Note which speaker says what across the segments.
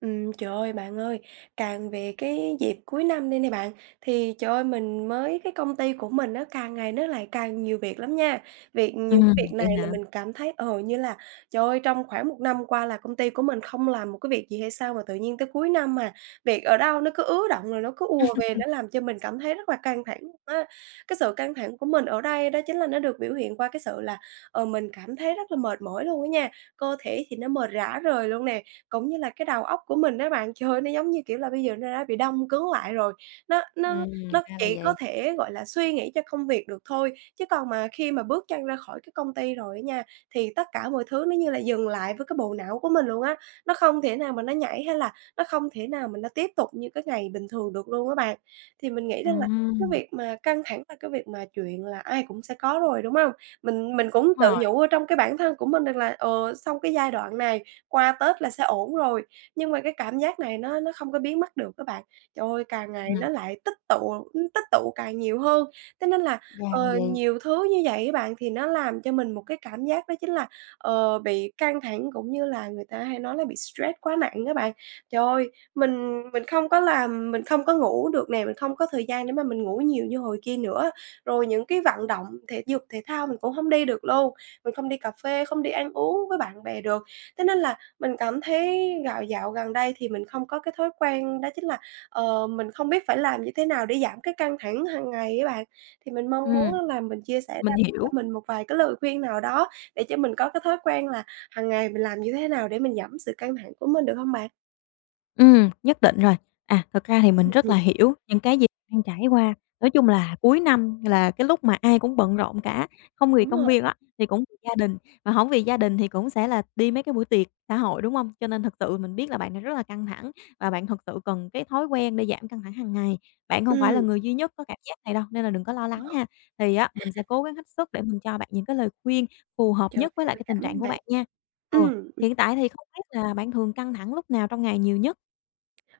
Speaker 1: Trời ơi, bạn ơi, càng về cái dịp cuối năm đây nè bạn, thì trời ơi, mình mới cái công ty của mình nó càng ngày nó lại càng nhiều việc lắm nha. Những cái việc này
Speaker 2: Vậy
Speaker 1: là
Speaker 2: hả?
Speaker 1: mình cảm thấy, như là, trời ơi, trong khoảng 1 năm qua là công ty của mình không làm một cái việc gì hay sao mà tự nhiên tới cuối năm mà việc ở đâu nó cứ ứ động rồi nó cứ ùa về, nó làm cho mình cảm thấy rất là căng thẳng á. Cái sự căng thẳng của mình ở đây đó chính là nó được biểu hiện qua cái sự là, mình cảm thấy rất là mệt mỏi luôn á nha, cơ thể thì nó mệt rã rời luôn nè, cũng như là cái đầu óc của mình á bạn, trời ơi, nó giống như, kiểu là, bây giờ nó đã bị đông cứng lại rồi, nó nó
Speaker 2: Ừm,
Speaker 1: nó
Speaker 2: ra là
Speaker 1: chỉ có
Speaker 2: vậy.
Speaker 1: thể, gọi là, suy nghĩ cho công việc được thôi. Chứ còn mà khi mà bước chân ra khỏi cái công ty rồi á nha, thì tất cả mọi thứ nó như là dừng lại với cái bộ não của mình luôn á, nó không thể nào mà nó nhảy hay là nó không thể nào mà nó tiếp tục như cái ngày bình thường được luôn á bạn. Thì mình nghĩ rằng là cái
Speaker 2: Ừm,
Speaker 1: việc mà căng thẳng là cái việc mà chuyện là ai cũng sẽ có rồi, đúng không? Mình cũng
Speaker 2: đúng
Speaker 1: tự
Speaker 2: rồi,
Speaker 1: nhủ ở trong cái bản thân của mình rằng là, xong cái giai đoạn này qua Tết là sẽ ổn rồi. Nhưng mà cái cảm giác này nó không có biến mất được các bạn. Trời ơi, càng ngày nó
Speaker 2: ừm.
Speaker 1: lại tích tụ càng nhiều hơn. Thế nên là,
Speaker 2: Ra là vậy.
Speaker 1: nhiều thứ như vậy các bạn, thì nó làm cho mình một cái cảm giác đó chính là, bị căng thẳng cũng như là người ta hay nói là bị stress quá nặng các bạn. Trời ơi, mình không có làm mình không có ngủ được nè, mình không có thời gian để mà mình ngủ nhiều như hồi kia nữa. Rồi những cái vận động thể dục thể thao mình cũng không đi được luôn, mình không đi cà phê, không đi ăn uống với bạn bè được. Thế nên là mình cảm thấy dạo gần đây thì mình không có cái thói quen đó chính là, mình không biết phải làm như thế nào để giảm cái căng thẳng hàng ngày á bạn. Thì mình mong muốn
Speaker 2: Ừm,
Speaker 1: á là mình chia sẻ ra
Speaker 2: mình
Speaker 1: bạn cho
Speaker 2: hiểu.
Speaker 1: mình một vài cái lời khuyên nào đó để cho mình có cái thói quen là hàng ngày mình làm như thế nào để mình giảm sự căng thẳng của mình, được không bạn?
Speaker 2: Nhất định rồi. Thật ra thì mình rất
Speaker 1: Ừ,
Speaker 2: là hiểu những cái gì đang trải qua. Nói chung là cuối năm là cái lúc mà ai cũng bận rộn cả, không vì
Speaker 1: đúng
Speaker 2: công
Speaker 1: rồi.
Speaker 2: việc á, thì cũng vì gia đình, mà hổng vì gia đình thì cũng sẽ là đi mấy cái buổi tiệc xã hội, đúng hông? Cho nên thật sự mình biết là bạn đang rất là căng thẳng và bạn thật sự cần cái thói quen để giảm căng thẳng hàng ngày. Bạn không phải
Speaker 1: Ừm,
Speaker 2: là người duy nhất có cảm giác này đâu, nên là đừng có lo lắng ha. Thì á, mình sẽ cố gắng hết sức để mình cho bạn những cái lời khuyên phù hợp
Speaker 1: Trời
Speaker 2: nhất với lại
Speaker 1: ơi,
Speaker 2: cái tình
Speaker 1: cảm
Speaker 2: trạng
Speaker 1: ơn
Speaker 2: của
Speaker 1: bạn.
Speaker 2: bạn nha. Ừ,
Speaker 1: Ừm.
Speaker 2: hiện tại thì không biết là bạn thường căng thẳng lúc nào trong ngày nhiều nhất?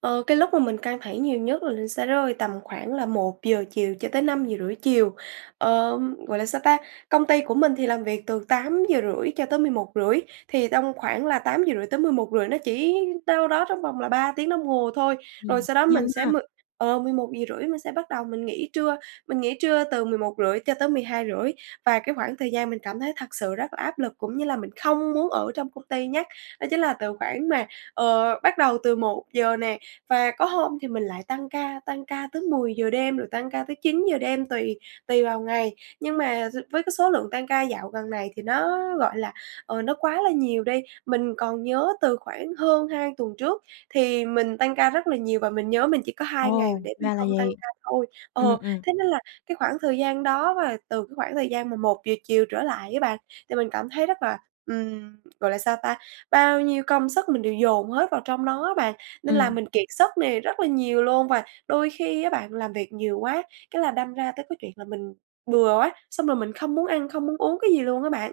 Speaker 1: Ờ, cái lúc mà mình căng thẳng nhiều nhất là nó sẽ rơi tầm khoảng là 1 giờ chiều cho tới 5 giờ rưỡi chiều. Ờ, gọi là, sao ta, công ty của mình thì làm việc từ 8 giờ rưỡi cho tới 11 rưỡi thì trong khoảng là 8 giờ rưỡi tới mười một rưỡi nó chỉ đâu đó trong vòng là 3 tiếng đồng hồ thôi. Rồi sau đó mình
Speaker 2: Nhanh
Speaker 1: sẽ
Speaker 2: ha.
Speaker 1: m ờ, 11 giờ rưỡi mình sẽ bắt đầu mình nghỉ trưa từ 11 rưỡi cho tới 12 rưỡi và cái khoảng thời gian mình cảm thấy thật sự rất là áp lực, cũng như là mình không muốn ở trong công ty nhé đó chính là từ khoảng mà, bắt đầu từ 1 giờ nè và có hôm thì mình lại tăng ca tới 10 giờ đêm, rồi tăng ca tới 9 giờ đêm tùy tùy vào ngày. Nhưng mà với cái số lượng tăng ca dạo gần này thì nó, gọi là, nó quá là nhiều đi. Mình còn nhớ từ khoảng hơn 2 tuần trước thì mình tăng ca rất là nhiều và mình nhớ mình chỉ có 2 ngày
Speaker 2: Ồ,
Speaker 1: để mình
Speaker 2: ra là
Speaker 1: không tăng
Speaker 2: vậy.
Speaker 1: ca thôi. Ờ,
Speaker 2: Ừm, ừm,
Speaker 1: thế nên là cái khoảng thời gian đó và từ cái khoảng thời gian mà 1 giờ chiều trở lại các bạn, thì mình cảm thấy rất là, gọi là sao ta, bao nhiêu công sức mình đều dồn hết vào trong nó á bạn. Nên là
Speaker 2: ừm.
Speaker 1: mình kiệt sức này rất là nhiều luôn và đôi khi á bạn làm việc nhiều quá, cái là đâm ra tới cái chuyện là mình bừa quá, xong rồi mình không muốn ăn, không muốn uống cái gì luôn á bạn.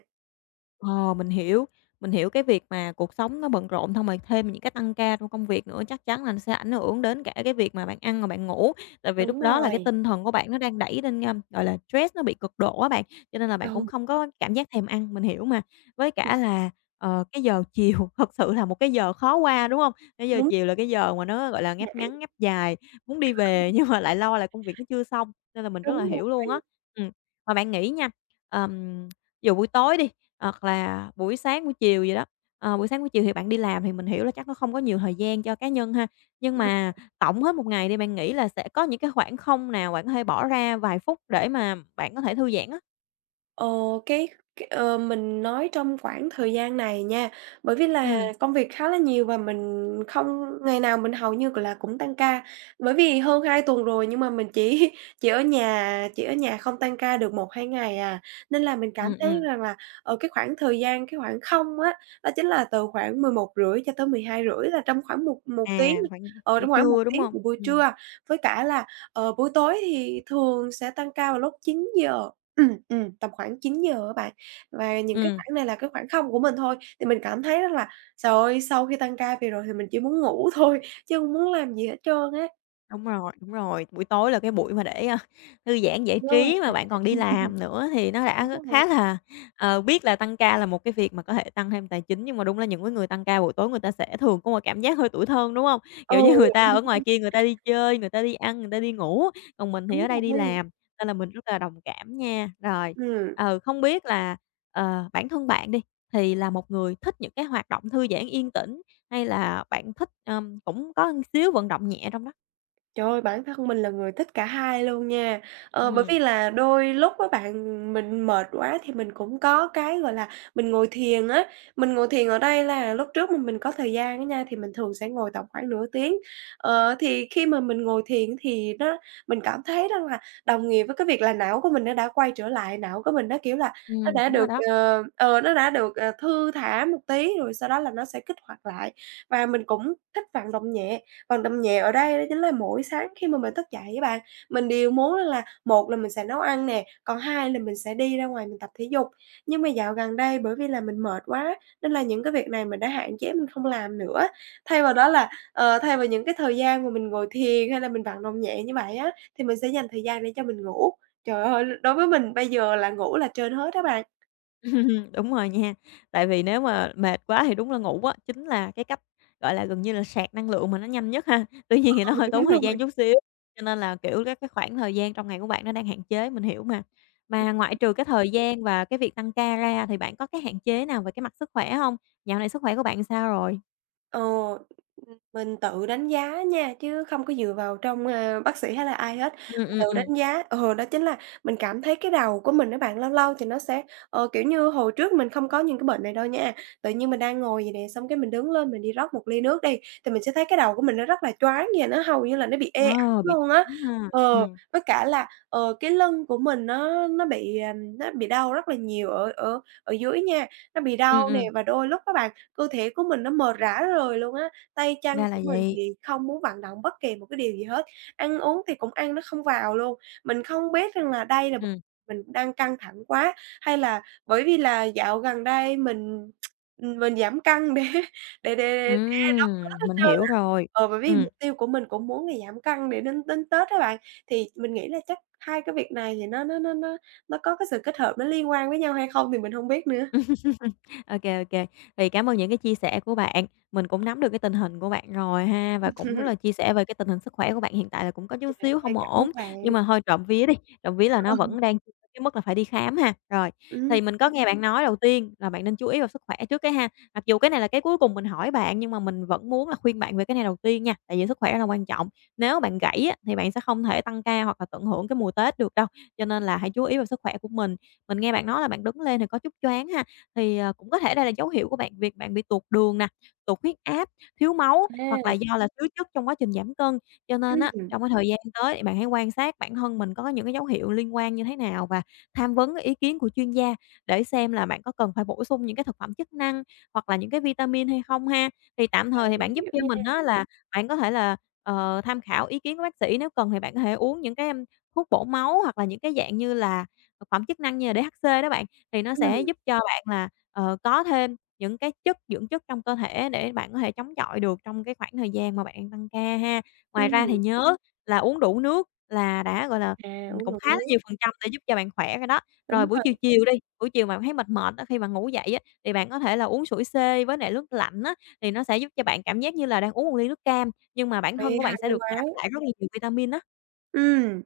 Speaker 2: Ờ, mình hiểu, mình hiểu cái việc mà cuộc sống nó bận rộn xong rồi thêm những cái tăng ca trong công việc nữa, chắc chắn là nó sẽ ảnh hưởng đến cả cái việc mà bạn ăn và bạn ngủ. Tại vì
Speaker 1: Đúng
Speaker 2: lúc đó là cái
Speaker 1: rồi.
Speaker 2: tinh thần của bạn nó đang đẩy lên, gọi là, stress nó bị cực độ á bạn, cho nên là bạn
Speaker 1: Ừ,
Speaker 2: cũng không có cảm giác thèm ăn, mình hiểu mà. Với cả là, cái giờ chiều thật sự là một cái giờ khó qua, đúng không? Cái giờ
Speaker 1: đúng
Speaker 2: chiều là cái giờ mà nó, gọi là, ngáp
Speaker 1: vậy,
Speaker 2: ngắn, ngáp dài, muốn đi về nhưng mà lại lo là công việc nó chưa xong, nên là mình rất là
Speaker 1: đúng
Speaker 2: hiểu luôn á.
Speaker 1: rồi.
Speaker 2: Ừm, mà bạn nghĩ nha, ờm dù buổi tối đi, hoặc là buổi sáng, buổi chiều gì đó, buổi sáng, buổi chiều thì bạn đi làm thì mình hiểu là chắc nó không có nhiều thời gian cho cá nhân ha. Nhưng mà tổng hết một ngày đi, bạn nghĩ là sẽ có những cái khoảng không nào bạn có thể bỏ ra vài phút để mà bạn có thể thư giãn á?
Speaker 1: Ờ, cái mình nói trong khoảng thời gian này nha, bởi vì là
Speaker 2: Ừm,
Speaker 1: công việc khá là nhiều và mình không ngày nào mình hầu như là cũng tăng ca. Bởi vì hơn 2 tuần rồi nhưng mà mình chỉ chỉ ở nhà không tăng ca được một hai ngày à, nên là mình cảm
Speaker 2: ừm,
Speaker 1: thấy
Speaker 2: ừm.
Speaker 1: rằng là, ở cái khoảng thời gian, cái khoảng không á, đó chính là từ khoảng 11 rưỡi cho tới mười hai rưỡi là trong khoảng một một tiếng
Speaker 2: Khoảng
Speaker 1: ở
Speaker 2: buổi
Speaker 1: trong khoảng một
Speaker 2: trưa, đúng
Speaker 1: tiếng
Speaker 2: không?
Speaker 1: của buổi
Speaker 2: Ừm.
Speaker 1: trưa. Với cả là, buổi tối thì thường sẽ tăng ca vào lúc 9 giờ. Tầm khoảng 9 giờ á bạn. Và những cái
Speaker 2: Ừm.
Speaker 1: khoảng này là cái khoảng không của mình thôi, thì mình cảm thấy rất là, trời ơi, sau khi tăng ca về rồi thì mình chỉ muốn ngủ thôi, chứ hông muốn làm gì hết trơn á.
Speaker 2: Đúng rồi, đúng rồi. Buổi tối là cái buổi mà để, thư giãn giải
Speaker 1: Đúng rồi,
Speaker 2: trí mà
Speaker 1: mà
Speaker 2: bạn
Speaker 1: đã
Speaker 2: còn đi làm nữa thì nó đã
Speaker 1: đúng rồi.
Speaker 2: khá là biết là tăng ca là một cái việc mà có thể tăng thêm tài chính, nhưng mà đúng là những cái người tăng ca buổi tối người ta sẽ thường có một cảm giác hơi tủi thân, đúng hông? Kiểu
Speaker 1: Ừ,
Speaker 2: như, người ta ở ngoài kia người ta đi chơi, người ta đi ăn, người ta đi ngủ, còn mình thì
Speaker 1: đúng
Speaker 2: ở đây đi
Speaker 1: rồi.
Speaker 2: làm, nên là mình rất là đồng cảm nha. Rồi,
Speaker 1: Ừm.
Speaker 2: không biết là, bản thân bạn đi, thì là một người thích những cái hoạt động thư giãn yên tĩnh hay là bạn thích, cũng có xíu vận động nhẹ trong đó?
Speaker 1: Trời ơi, bản thân mình là người thích cả hai luôn nha. Bởi vì
Speaker 2: Ừm,
Speaker 1: là đôi lúc á bạn, mình mệt quá thì mình cũng có cái, gọi là, mình ngồi thiền á. Mình ngồi thiền ở đây là lúc trước mà mình có thời gian á nha, thì mình thường sẽ ngồi tầm khoảng nửa tiếng. Ờ, thì khi mà mình ngồi thiền thì mình cảm thấy đó là đồng nghĩa với cái việc là não của mình nó đã quay trở lại, não của mình nó, kiểu là, nó đã
Speaker 2: đúng
Speaker 1: được,
Speaker 2: rồi đó.
Speaker 1: ờ, ờ, nó đã được, ờ, thư thả một tí rồi sau đó là nó sẽ kích hoạt lại. Và mình cũng thích vận động nhẹ. Còn đậm nhẹ ở đây đó chính là mỗi sáng khi mà mình thức dậy các bạn, mình đều muốn là một là mình sẽ nấu ăn nè, còn hai là mình sẽ đi ra ngoài mình tập thể dục. Nhưng mà dạo gần đây bởi vì là mình mệt quá, nên là những cái việc này mình đã hạn chế mình không làm nữa. Thay vào đó là, thay vào những cái thời gian mà mình ngồi thiền hay là mình vận động nhẹ như vậy á, thì mình sẽ dành thời gian để cho mình ngủ. Trời ơi, đối với mình bây giờ là ngủ là trên hết á bạn.
Speaker 2: Đúng rồi nha. Tại vì nếu mà mệt quá thì đúng là ngủ á, chính là cái cách, gọi là, gần như là sạc năng lượng mà nó nhanh nhất ha. Tuy nhiên thì nó hơi tốn thời
Speaker 1: Đúng rồi.
Speaker 2: gian chút xíu, cho nên là, kiểu, cái khoảng thời gian trong ngày của bạn nó đang hạn chế, mình hiểu mà. Mà ngoại trừ cái thời gian và cái việc tăng ca ra thì bạn có cái hạn chế nào về cái mặt sức khỏe hông? Dạo này sức khỏe của bạn sao rồi?
Speaker 1: Ờ, mình tự đánh giá nha, chứ không có dựa vào trong, bác sĩ hay là ai hết.
Speaker 2: Ừm,
Speaker 1: Mình
Speaker 2: ừm,
Speaker 1: tự
Speaker 2: ừm.
Speaker 1: đánh giá đó chính là mình cảm thấy cái đầu của mình á bạn, lâu lâu thì nó sẽ, kiểu như, hồi trước mình không có những cái bệnh này đâu nha. Tự nhiên mình đang ngồi vậy nè, xong cái mình đứng lên mình đi rót một ly nước đi, thì mình sẽ thấy cái đầu của mình nó rất là choáng vậy, nó hầu như là nó bị ê ẩm
Speaker 2: Ờ, bị
Speaker 1: luôn á.
Speaker 2: cứng ha.
Speaker 1: Ờ, với cả là, cái lưng của mình nó bị đau rất là nhiều ở ở ở dưới nha, nó bị
Speaker 2: Ừm,
Speaker 1: đau nè
Speaker 2: ừm,
Speaker 1: và đôi lúc các bạn cơ thể của mình nó mệt rã rời luôn á, tay chân
Speaker 2: ra
Speaker 1: của
Speaker 2: là
Speaker 1: mình
Speaker 2: vậy.
Speaker 1: thì không muốn vận động bất kỳ một cái điều gì hết, ăn uống thì cũng ăn nó không vào luôn. Mình không biết rằng là đây là
Speaker 2: Ừm,
Speaker 1: mình đang căng thẳng quá, hay là bởi vì là dạo gần đây mình giảm cân để để để để đón Tết hết
Speaker 2: mình
Speaker 1: trơn
Speaker 2: hiểu
Speaker 1: á.
Speaker 2: rồi.
Speaker 1: Ờ, bởi vì
Speaker 2: Ừm.
Speaker 1: mục tiêu của mình cũng muốn là giảm cân để đến đến Tết các bạn, thì mình nghĩ là chắc hai cái việc này thì nó có cái sự kết hợp nó liên quan với nhau hay không thì mình không biết nữa.
Speaker 2: OK, OK. Thì cảm ơn những cái chia sẻ của bạn, mình cũng nắm được cái tình hình của bạn rồi ha, và cũng là chia sẻ về cái tình hình sức khỏe của bạn hiện tại là cũng có chút
Speaker 1: Trời
Speaker 2: xíu
Speaker 1: ơi,
Speaker 2: không
Speaker 1: cảm ơn
Speaker 2: ổn,
Speaker 1: bạn.
Speaker 2: nhưng mà thôi trộm vía đi, trộm vía là nó vẫn đang chưa tới cái mức là phải đi khám ha. Rồi,
Speaker 1: Ừm,
Speaker 2: thì mình có nghe bạn nói đầu tiên là bạn nên chú ý vào sức khỏe trước cái ha, mặc dù cái này là cái cuối cùng mình hỏi bạn, nhưng mà mình vẫn muốn là khuyên bạn về cái này đầu tiên nha, tại vì sức khỏe là quan trọng. Nếu bạn gãy á, thì bạn sẽ không thể tăng ca hoặc là tận hưởng cái mùa Tết được đâu, cho nên là hãy chú ý vào sức khỏe của mình. Mình nghe bạn nói là bạn đứng lên thì có chút choáng ha, thì, cũng có thể đây là dấu hiệu của bạn việc bạn bị tuột đường nè, tụt huyết áp, thiếu máu hoặc là
Speaker 1: à,
Speaker 2: do là thiếu chất trong quá trình giảm cân. Cho nên á,
Speaker 1: ừm,
Speaker 2: trong cái thời gian tới thì bạn hãy quan sát bản thân mình có những cái dấu hiệu liên quan như thế nào và tham vấn cái ý kiến của chuyên gia để xem là bạn có cần phải bổ sung những cái thực phẩm chức năng hoặc là những cái vitamin hay không ha. Thì tạm thời thì bạn
Speaker 1: mình
Speaker 2: giúp
Speaker 1: hiểu
Speaker 2: cho
Speaker 1: nha.
Speaker 2: mình đó là bạn có thể là, tham khảo ý kiến của bác sĩ, nếu cần thì bạn có thể uống những cái, thuốc bổ máu hoặc là những cái dạng như là thực phẩm chức năng như là DHC đó bạn, thì nó
Speaker 1: ừm,
Speaker 2: sẽ giúp cho bạn là có thêm những cái chất, dưỡng chất trong cơ thể để bạn có thể chống chọi được trong cái khoảng thời gian mà bạn đang tăng ca ha. Ngoài
Speaker 1: ừm,
Speaker 2: ra thì nhớ là uống đủ nước là đã, gọi là,
Speaker 1: Uống
Speaker 2: cũng
Speaker 1: ngụm
Speaker 2: khá là
Speaker 1: nước,
Speaker 2: nhiều phần trăm để giúp cho bạn khỏe rồi đó.
Speaker 1: đúng
Speaker 2: Rồi buổi
Speaker 1: rồi,
Speaker 2: chiều chiều đi, buổi chiều bạn thấy mệt mệt á, khi bạn ngủ dậy á, thì bạn có thể là uống sủi xê với lại nước lạnh á, thì nó sẽ giúp cho bạn cảm giác như là đang uống một ly nước cam, nhưng mà bản thân
Speaker 1: ê,
Speaker 2: của bạn sẽ
Speaker 1: hay
Speaker 2: được
Speaker 1: quá,
Speaker 2: nạp lại rất là nhiều vitamin á.
Speaker 1: ừm.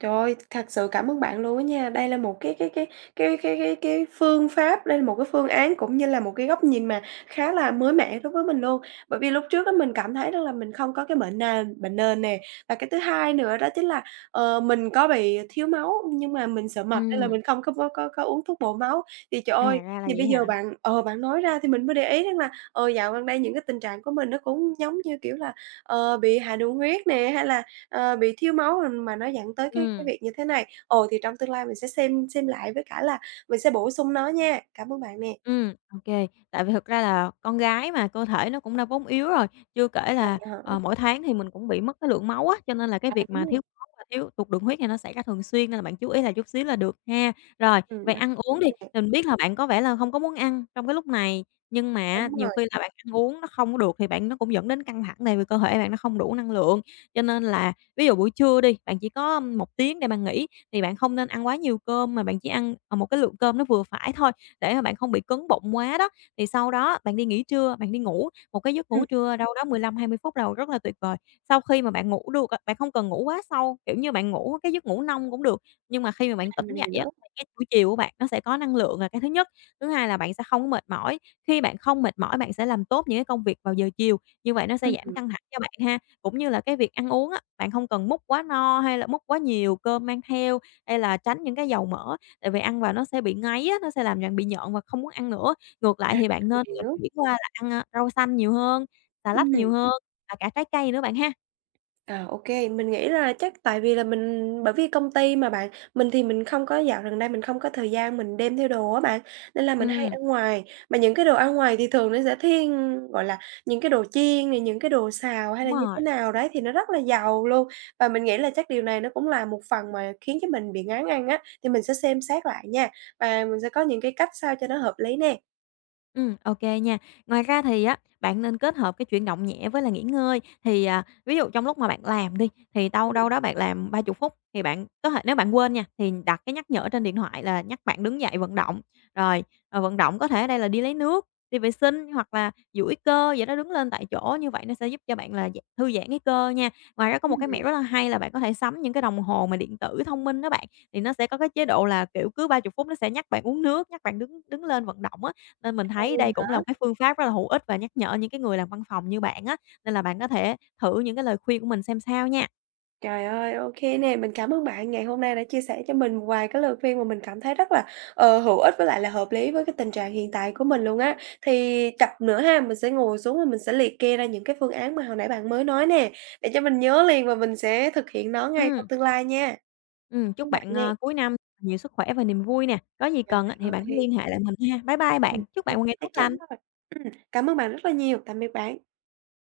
Speaker 1: Trời ơi, thật sự cảm ơn bạn luôn á nha. Đây là một cái phương pháp, đây là một cái phương án cũng như là một cái góc nhìn mà khá là mới mẻ đối với mình luôn. Bởi vì lúc trước á mình cảm thấy rằng là mình không có cái bệnh nền nè, và cái thứ hai nữa đó chính là, mình có bị thiếu máu, nhưng mà mình sợ mập nên là
Speaker 2: Ừm,
Speaker 1: mình không có uống thuốc bổ máu. Thì trời ơi,
Speaker 2: ra là
Speaker 1: thì bây
Speaker 2: vậy
Speaker 1: giờ
Speaker 2: hả?
Speaker 1: bạn bạn nói ra thì mình mới để ý rằng là, dạo gần đây những cái tình trạng của mình nó cũng giống như, kiểu là, bị hạ đường huyết nè, hay là. Ờ, bị thiếu máu mà nó dẫn tới cái
Speaker 2: ừ
Speaker 1: việc như thế này. Ồ, thì trong tương lai mình sẽ xem lại với cả là mình sẽ bổ sung nó nha. Cảm ơn bạn nè.
Speaker 2: OK. Tại vì thực ra là con gái mà, cơ thể nó cũng đã vốn yếu rồi, chưa kể
Speaker 1: Còn
Speaker 2: là,
Speaker 1: hả?
Speaker 2: mỗi tháng thì mình cũng bị mất cái lượng máu á, cho nên là cái
Speaker 1: À,
Speaker 2: việc
Speaker 1: đúng
Speaker 2: mà
Speaker 1: rồi.
Speaker 2: thiếu máu và thiếu tụt đường huyết này nó xảy ra thường xuyên, nên là bạn chú ý lại chút xíu là được ha. Rồi,
Speaker 1: Ừm,
Speaker 2: về ăn uống đi, thì mình biết là bạn có vẻ là hông có muốn ăn trong cái lúc này, nhưng mà á,
Speaker 1: đúng
Speaker 2: nhiều khi
Speaker 1: rồi.
Speaker 2: là bạn ăn uống nó không có được thì bạn nó cũng dẫn đến căng thẳng tại vì cơ thể bạn nó không đủ năng lượng. Cho nên là ví dụ buổi trưa đi, bạn chỉ có 1 tiếng để bạn nghỉ, thì bạn không nên ăn quá nhiều cơm mà bạn chỉ ăn, một cái lượng cơm nó vừa phải thôi để mà bạn không bị cứng bụng quá đó. Thì sau đó bạn đi nghỉ trưa, bạn đi ngủ, một cái giấc
Speaker 1: Ừm.
Speaker 2: ngủ trưa đâu đó 15-20 phút đầu rất là tuyệt vời. Sau khi mà bạn ngủ được á, bạn không cần ngủ quá sâu, kiểu như, bạn ngủ cái giấc ngủ nông cũng được, nhưng mà khi mà bạn tỉnh
Speaker 1: Mình
Speaker 2: dậy
Speaker 1: hiểu.
Speaker 2: á,
Speaker 1: Nữa.
Speaker 2: thì cái buổi chiều của bạn nó sẽ có năng lượng là cái thứ nhất. Thứ hai là bạn sẽ không có mệt mỏi, khi bạn không mệt mỏi bạn sẽ làm tốt những cái công việc vào giờ chiều, như vậy nó sẽ giảm căng thẳng cho bạn ha. Cũng như là cái việc ăn uống á, bạn không cần múc quá no hay là múc quá nhiều cơm mang theo, hay là tránh những cái dầu mỡ. Tại vì ăn vào nó sẽ bị ngấy á, nó sẽ làm cho bạn bị nhợn và không muốn ăn nữa. Ngược lại thì bạn nên
Speaker 1: Mình
Speaker 2: là
Speaker 1: hiểu.
Speaker 2: chuyển qua là ăn, rau xanh nhiều hơn, xà
Speaker 1: Ừm.
Speaker 2: lách nhiều hơn và cả trái cây nữa bạn ha.
Speaker 1: À, ok, mình nghĩ là chắc tại vì là mình bởi vì công ty mà bạn, mình thì mình không có dạo gần đây mình không có thời gian mình đem theo đồ á bạn, nên là mình hay
Speaker 2: Ừm,
Speaker 1: ăn ngoài. Mà những cái đồ ăn ngoài thì thường nó sẽ thiên, gọi là, những cái đồ chiên này, những cái đồ xào hay
Speaker 2: đúng
Speaker 1: là như thế
Speaker 2: rồi.
Speaker 1: nào đấy thì nó rất là giàu luôn. Và mình nghĩ là chắc điều này nó cũng là một phần mà khiến cho mình bị ngán ăn á, thì mình sẽ xem xét lại nha, và mình sẽ có những cái cách sao cho nó hợp lý nè.
Speaker 2: OK nha. Ngoài ra thì á, bạn nên kết hợp cái chuyển động nhẹ với là nghỉ ngơi. Thì, ví dụ trong lúc mà bạn làm đi, thì đâu
Speaker 1: Ừm.
Speaker 2: đâu đó bạn làm 30 phút, thì bạn có thể nếu bạn quên nha, thì đặt cái nhắc nhở trên điện thoại là nhắc bạn đứng dậy vận động. Rồi, vận động có thể ở đây là đi lấy nước, đi vệ sinh hoặc là duỗi cơ vậy đó, đứng lên tại chỗ, như vậy nó sẽ giúp cho bạn là thư giãn cái cơ nha. Ngoài ra có một
Speaker 1: Ừm.
Speaker 2: cái mẹo rất là hay là bạn có thể sắm những cái đồng hồ mà điện tử thông minh đó bạn, thì nó sẽ có cái chế độ là, kiểu, cứ 30 phút nó sẽ nhắc bạn uống nước, nhắc bạn đứng đứng lên vận động á, nên mình thấy đây cũng là một cái phương pháp rất là hữu ích và nhắc nhở những cái người làm văn phòng như bạn á, nên là bạn có thể thử những cái lời khuyên của mình xem sao nha.
Speaker 1: Trời ơi, ok nè, mình cảm ơn bạn ngày hôm nay đã chia sẻ cho mình một vài cái lời khuyên mà mình cảm thấy rất là, hữu ích với lại là hợp lý với cái tình trạng hiện tại của mình luôn á. Thì chặp nữa ha, mình sẽ ngồi xuống và mình sẽ liệt kê ra những cái phương án mà hồi nãy bạn mới nói nè, để cho mình nhớ liền và mình sẽ thực hiện nó ngay trong
Speaker 2: Ừm,
Speaker 1: tương lai nha. Cảm ơn
Speaker 2: chúc
Speaker 1: bạn
Speaker 2: bạn,
Speaker 1: nè.
Speaker 2: cuối năm nhiều sức khỏe và niềm vui nè. Có gì
Speaker 1: Trời
Speaker 2: cần á thì bạn cứ
Speaker 1: ơi,
Speaker 2: liên hệ lại mình ha. Bye bye bạn, chúc
Speaker 1: ô
Speaker 2: bạn một ngày tốt
Speaker 1: chắc chắn
Speaker 2: lành.
Speaker 1: rồi. Ừm, Cảm ơn bạn rất là nhiều. Tạm biệt bạn.